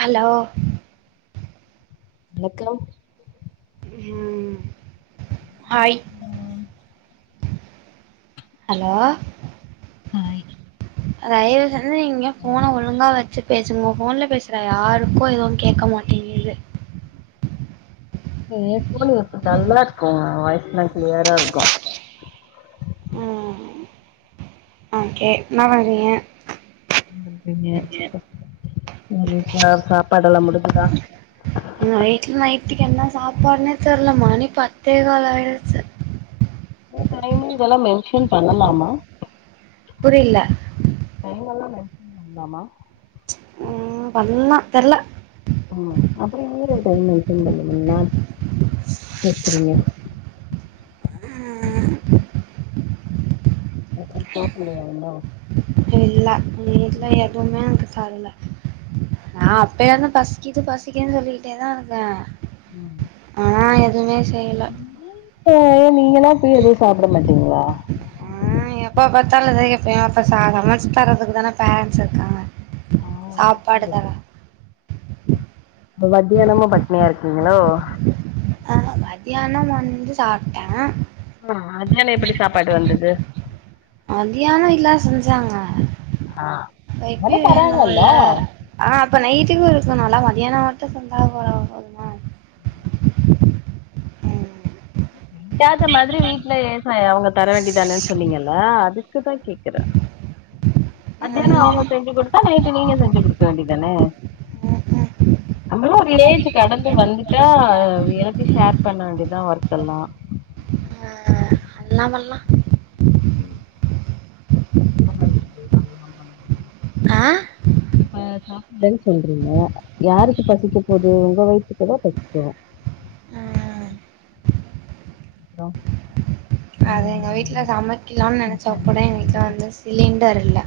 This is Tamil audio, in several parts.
ஹலோ எக்கலோ ம் ஹாய் ஹலோ தயவு செஞ்சு நீங்க போனை ஒழுங்கா வச்சு பேசுங்க உங்கஸ ஃபோன்ல பேசுற யாருக்கும் எதுவும் கேட்க மாட்டேங்குது ஏ என் ஃபோனு நல்லாருக்கும் வாய்ஸ்சு எல்லாம் கிளியரா இருக்கும் ம் ஓகே என்ன பண்றீங்க ம்ம் [unintelligible] சா சாப்பாடு எல்லாம் முடிஞ்சுதா ம் நைட்டு் நைட்டுக்கு என்ன சாப்பாடுனே தெர்ல மணி பத்தே கால் ஆயிடுச்சு [unintelligible] டைம்மு இதெல்லாம் மென்ஷன் பண்ணலாமா புரியல டைமெல்லாம் மென்ஷன் பண்ணலாமா ம் பண்ணலாம் தெர்ல ம் அப்புறம் எங்க டைம் மென்ஷன் [unintelligible] கேக்குறீங்க ம் அப்புறம் சாப்பள்ளையா இன்னும் இல்ல எங்க வீட்டுல எதுவுமே எனக்கு தரல நான் அப்பயருந்து பசிக்கிது பசிக்கிதுன்னு சொல்லிகிட்டே தான் இருந்தேன் ஆனா எதுவுமே செய்யல ஏ நீங்கன்லாம் போய் எழுந்து சாப்பிட மாட்டீங்களா ம் எப்ப பார்த்தாலும் அதான் கேப்பேன் அப்ப சமைச்சு தரதுக்கு தானே பேரண்ட்ஸ் இருக்காங்க சாப்பாடு தரேன் மத்தியானமும் பட்டினியா இருக்கீங்களோ ஆகா மதியானம் வந்து சாப்பிட்டேன் ம்ம் மதியானம் எப்படி சாப்பாட்டு வந்தது மதியானம்ல்லா செஞ்சாங்க ஆ அப்ப அதா இப்பையும் வேணும்ல தராங்கல்ல ஆ அப்ப நைட்டுக்கும் இருக்கனும்ல மதியானம் மட்டும் சொஞ்சா போதா [unintelligible] ம் கேட்ட மாதிரி வீட்டுல அவுங்க தர வேண்டிதானேன்னு சொன்னீங்கல்ல அதுக்குதான் கே கல மதியானம் அவுங்க செஞ்சு கொடுத்தா நை ட்டு நீங்க செஞ்சு கொடுக்க வேண்டியதானே ம்ஹூம் நம்மளும் ஒரு ஏஜ் கடந்து வந்துட்டா எல்லாத்தியு ஷேர் பண்ண வேண்டிதான் ஒர் க்கெல்லாம் பண்லாம் பண்லாம் ம் எப்ப பண்றது அதெல்லாம் [unintelligible] பண்ண ஆ இனிப்பு பாயசோ இல்லன்னு சொல்றீங்க யாருக்கு பசிக்க போது உங்க வயித்துக்குதா பசிக்கு ம் ஆ அது எங்க வீட்ல சமைக்கலான்னு புதுசா நெனச்ச கூட இன்னைக்கு எங்க வீட்ல பண்ணீங்க வந்து சிலிண்டர் இல்ல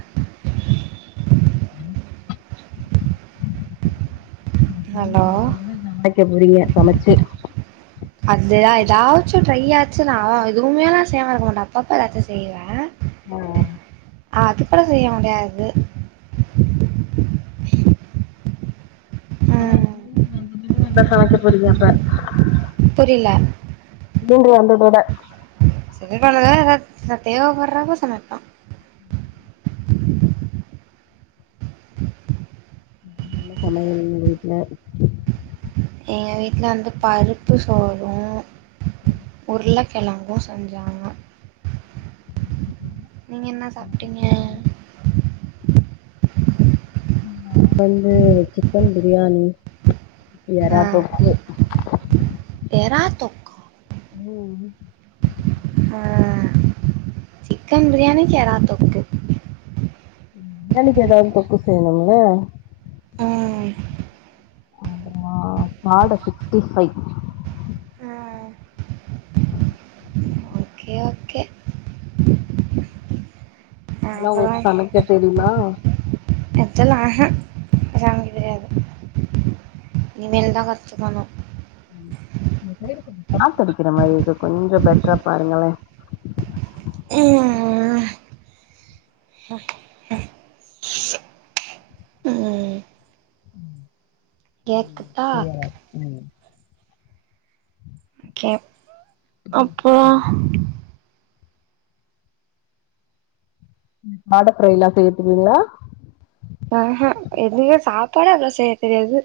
ம் ம் ஹலோ நா வந்த ஒன்ன சமைக்க போறீங்க சமைச்சி அப்டிதா ஏதாச்சும் ட்ரை ஆச்சுன்னா நா எதுவுமேல்லா செய்யாம இருக்க மாட்டே அப்பப்ப ஏதாச்சு செய்வே ஆ ஆ அது கூட செய்ய முடியாது அதா ம் சிலிண்டர் வந்த ஒன்னேதா எல்லா சமைக்க போறீங்க அப்ப புரில சிலிண்டர் வந்ததோட சிக்க கோணதா எதாது நா தேவப்படுறப்ப சமப்பே ம் நல்ல சமையல் உங்க வீட்ல எங்க வீட்ல வந்து பருப்பு சோறு ம் உருளக்கெழங்கு செஞ்சாங்க நீங்க என்ன சாப்ட்டீங்க நா வந்து சிக்கன் பிரியாணி ஆ எறா தொக்கு எறா தொக்கா ம் ஆ சிக்கன் பிரியாணிக்கு எறா தொக்கு ம் பிரியாணிக்கு ஏதாவது தொக்கு செய்யணுமுல்ல ம் அப்பறோ காட சிக்ஸ்டி ஃபைவ் ம் ஓகே ஓகே ஆ அதெல்லா அப்பறோ உங்களுக்கு சமைக்க தெரியுமா ஆக்சுவலா ஆஹா சமைக்க தெரியாது இனிமேல்தா கத்துக்கனு ம் உங்க சைடு கொஞ்சோ காத்து அடிக்கிற மாரி இருக்கு கொஞ்சோ பெட்டரா பாருங்களே ம் ம் ம் கேக்குதா கிளியராருக்கு ம் ஓகே அப்பறோ காட ப்ரை எல்லா செய்ய தெரியுங்களா ம் ஹூ எதுவுமே சாப்பாடே அவ்வளவா செய்ய தெரியாது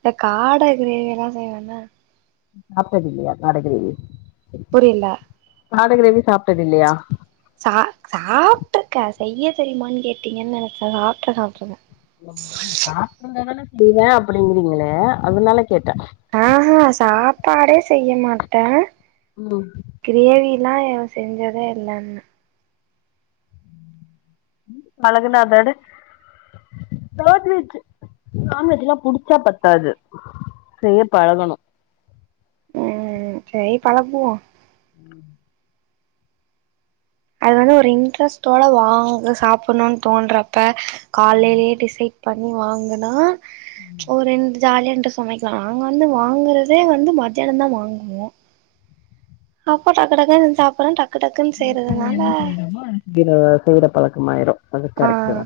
இதுல காட கிரேவி எல்லா செய்வேனா சாப்ட்டது இல்லையா காட கிரேவி புரில காட கிரேவி சாப்ட்டது இல்லையா சா சாப்ட்டுருக்கே செய்ய தெரியுமான்னு கேட்டீங்கன்னு நெனைச்சே சாப்ட் சாப்ட்ருக்கே சாப்ட்டுருந்தான செய்வே அப்டிங்கறீங்களே அதுனால கேட்டே ஆஹா சாப்பாடே செய்ய மாட்டே ம் கிரேவில்லா நா செஞ்சதே இல்லனே பழகுனாதானே நான்வெஜ்ஜு நான்வெஜ்லா புடிச்சா பத்தாது செய்ய பழகனு ம் ம் சேரி பழகுவோ [inaudible] அது வந்து ஒரு இன்ட்ரெஸ்ட்டோட வாங்கு சாப்புணுன் தோன்றப்ப காலைலே டிசைட் பண்ணி வாங்குனா ஒரே ஜாலியான்ட்டு சமைக்லா நாங்க வந்து வாங்குறதே வந்து மதியானோ தா வாங்குவோ அப்போ டக்கு டக்குன் சாப்புறோ டக்கு டக்குன் செய்றதுனால கீர செய்ற பழக்கமாய்ரு அது ஆ கரக்ட்டு தா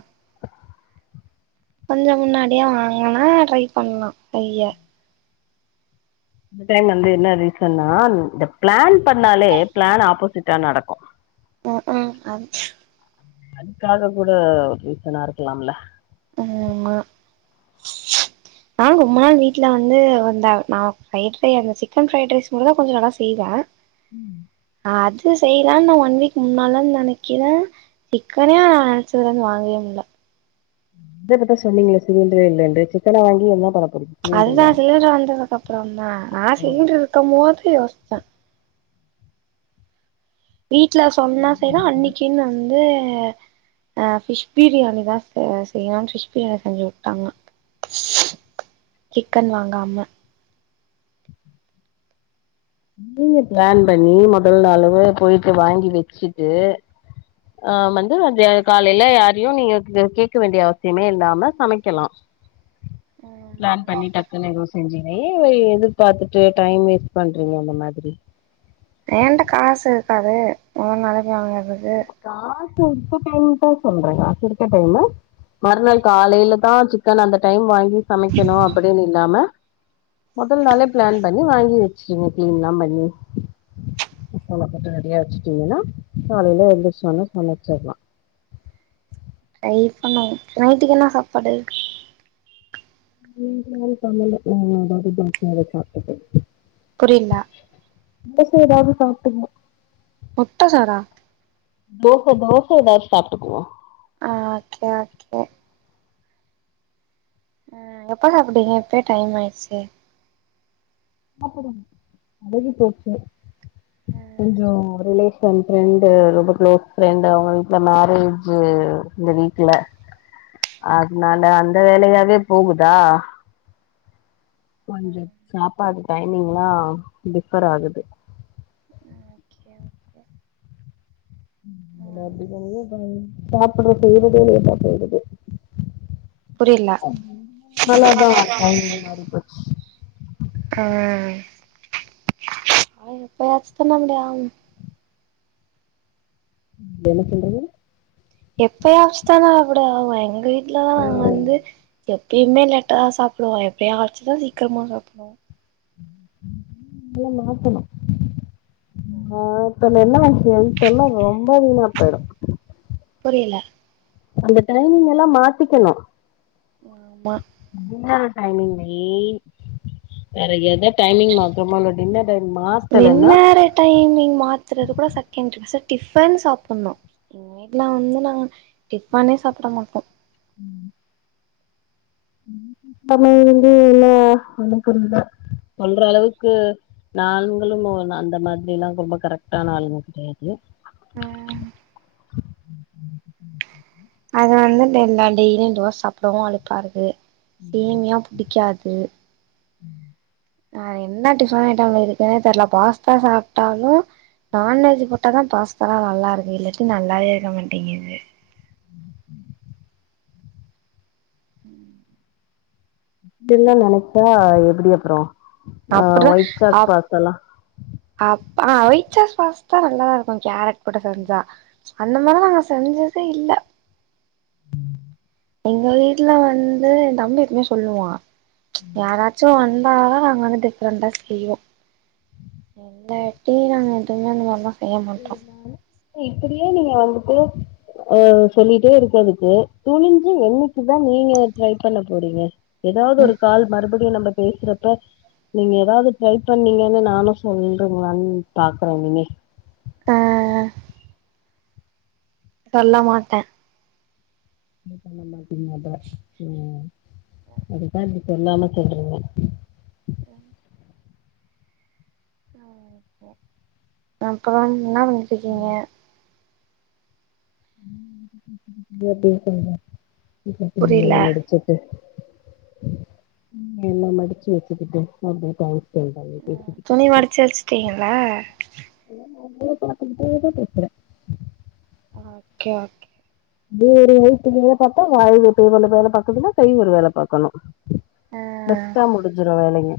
கொஞ்சோ முன்னாடியே வாங்குனா ட்ரை பண்லா கொஞ்சோ இந்த டைம் வந்து என்ன ரீசன்னா இந்த பிளான் பண்ணாலே பிளான் ஆப்போசிட்டா நடக்கு ம் உம் ஆ அதுக்காக கூட ஒரு ரீசனாருக்லாம்ல ஆமா நானு ரொம்ப நாள் வீட்ல வந்து அந்த நா ஃப்ரைட் ரை அந்த சிக்கன் ஃப்ரைட் ரைஸ் மட்டுந்தா கொஞ்சோ நல்லா செய்வே ம் அ அது செய்லான் நா ஒன் வீக் முன்னாலன் நெனக்கிறே சிக்கனே நா நெனச்சதுலந்து வாங்கவே முல்ல இத இப்பத்தா சொன்னீங்ளே சிலிண்ட்ரே இல்லென்டு சிக்கன வாங்கி என்ன பண்ண போறிங்க அதுதா சிலிண்ட்ரு வந்ததுக்கப்றோம்தா நா சிலிண்ட்ரு இருக்கம்போது யோச்சே வீட்ல சொன்னா செய்றே அன்னக்கின் வந்து ஆ ஃபிஷ் பிரியாணி தா செ செய்யோ ஃபிஷ் பிரியாணி செஞ்சு வுட்டாங்க [inaudible] சிக்கன் வாங்காம நீங்க பிளான் பண்ணி மொதல்நாளே போய்ட்டு வாங்கி வச்சிட்டு ஆ வந்து மதிய காலைல யாரையு நீங்க கேட்க வேண்டிய அவசியமே இல்லாம சமைக்கலா [inaudible] பிளான் பண்ணி டக்குனு எது செஞ்சுங்க ஏ எதிர்பாத்துட்டு டைம் வேஸ்ட் பண் றீங்க அந்த மாதிரி ஏன்ட்ட காசு இருக்காது போனால போய் வாங்கறது காசு இருக்க டைம் தா சொல்றே காசு இருக்க டைமு மற்நாள் காலைல தா சிக்கன் அந்த டைம் வாங்கி சமைக்கனு அப்டின்னு இல்லாம மொதல் நாளே பிளான் பண்ணி வாங்கி வச்சுங்க கிளீன்லா பண்ணி [unintelligible] ரெடியா வச்சுட்டீங்கன்னா காலைல எந்துருச்சோன சமச்சிர்லா ட்ரை பண்ணு நைட்டுக்கு என்ன சாப்பாடு இன்னு நா எது பண்ணல இனிமே எதாவ்து தோச எதா சாப்ட்டுக்கு புரில தோச எதாவ்து சாப்ட்டுக்குவோ முட்ட சோறா தோச தோச எதாவ்து சாப்ட்டுக்குவோ ஆ ஓகே ஓகே ஆ எப்ப சாப்டிங்க இப்பே டைமாய்ருச்சு சாப்புடுங் அழுகி போய்ச்சு ம் கொஞ்சோ ஒரளவு ஏ ஃப்ரெண்டு ரொம்ப க்ளோஸ் ஃப்ரெண்ட் அவ வீட்ல மேரேஜ் இந்த வீக்ல அதுனால அந்த வேலையாவே போகுதா கொஞ்சோ சாப்பாடு டைமிங்ல்லா டிஃபர் ஆகுது ஆ ஓகே ஓகே [inaudible] ம் சாப்புட செய்றதே லேட்டா செய்றது புரியல நல்லதுதா டைமிங் மாரி போச் அ அவுங் எப்பயாச்சு தான வராங் என்ன சொல்றது எப்பவாச்சுதான நா கூட எங்க வீட்லா நா வந்து எப் டெய்லிமே லேட்டா தா சாப்டுவோ எப்பயாச்சுதா சீக்ரமா சாப்டுவோ எல்லா மாத்தணு மாத்த நீங்க என்ன வாங்தன்னா ரொம்ப வீணா போயிடும் புரியல அந்த டைனிங் எல்லா மாத்திக்கணு ஆமா [unintelligible] டைமிங் தா ஏ வேற எத டைமிங் மாத்தரமோ இ என்ன பயம்மா நின்நேர டைமிங் மாத்தறது கூட [unintelligible] செர் டிஃபன் சாப்புட்ணு எங்க வீட்ல வந்து நா டிஃப்பனே சாப்ட மாட்டோ ம் அன்னயில்லந்து இன்னோ ஒன்னு புரில நாங்களு ஓ அந்த மாதிரில்லா ரொம்ப கரெக்ட்டான ஆளுங்க கெடையாது ம் அதனால தா டா எல்லா டெய்லியு தோச சாப்டவு அலுப்பா இருக்கு சேமியா புடிக்காது ம் நா என்ன டிஃபன்னு கேட்டாலு இருக்குன்னே தெர்ல பாஸ்தா சாப்ட்டாலே நான்வெஜ் போட்டா தா பாஸ்தாலா நல்லாருக்கு இல்லாட்டி நல்லாவே இருக்க மாட்டேங்கிது உம் அப்டில்லா நெனச்சா எப்டி அப்றோ அ அப்டிதா ஒயிட் சாஸ் அப் பாஸ்த்தால்லா அப் ஒயிட் சாஸ் பாஸ்தா நல்லாருக்கு கேரட் போட்டு செஞ்சா அந்த மாரில்லா நாங்க செஞ்சதே இல்ல எங்க வீட்ல வந்து எ தம்பி எப்போமே சொல்லுவா யாராச்சு வந் அதால நாங்க வந்து டிஃப்ரெண்டா செய்வோ இல்லாட்டி நாங்க எதுமே அந்த மாரில்லா ம் ஆமா இப்டியே நீங்க வந்துட்டு அ சொல்லிட்டே இருக்கதுக்கு துணிஞ்சு என்னிக்குதா நீங்க ட்ரை பண்ண போறீங்க எதாவ்து ஒரு கால் மறுபடியு நம்ம பேசுறப்ப நீங்க ஏதாவ்து ட்ரை பண்ணீங்கன்னு நானு சொல்றீங்ளான்னு பாகுறே இனிமே ஆ சொல்ல மாட்டே நீங்க சொன்ன மாத்ரி அதா ம் அதுதா அப்டி சொல்லாம சொல்றீங்க ய அப்றோ இன்னா பண்ணிட்ருக்கீங்க இதே எப்டி இருக்குணு [unintelligible] துணி எல்லா புரில மடிச்சு வச்சுட்டு இப்டியே ஒக்காந்துருக்காரு துணி மடிச்சு வச்சுட்டீங்கள [inaudible] பேசுறே அ ஓகே ஓகே வேறு வயத்துக்கு வேல பாத்தா வாய் [unintelligible] ஒரு வேல பாக்குதுன்னா கை ஒரு வேல பாக்கணு ஆ பெஸ்ட்டா முடிஞ்சிரு வேலைங்க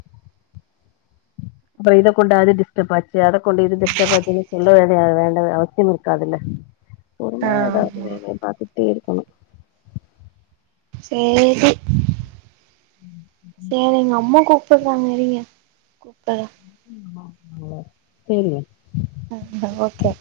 அப்றோ இத கொண்டு அது டிஸ் ஷ்டப் பச்சயாட கொண்டு இது டிஷ்டப்பாச்சுன்னு சொல்ல வேண்டி வேண்ட அவசியம் இருக்காதுல்ல பொறுமையா ஏதாவது ஆமா வேலைய பாத்துட்டே இருக்கணு சேரி ஏங்க எங்க அம்மா கூப்புறாங்க இருங்க கூப்புறே [inaudible] சேரிங்க ஓகே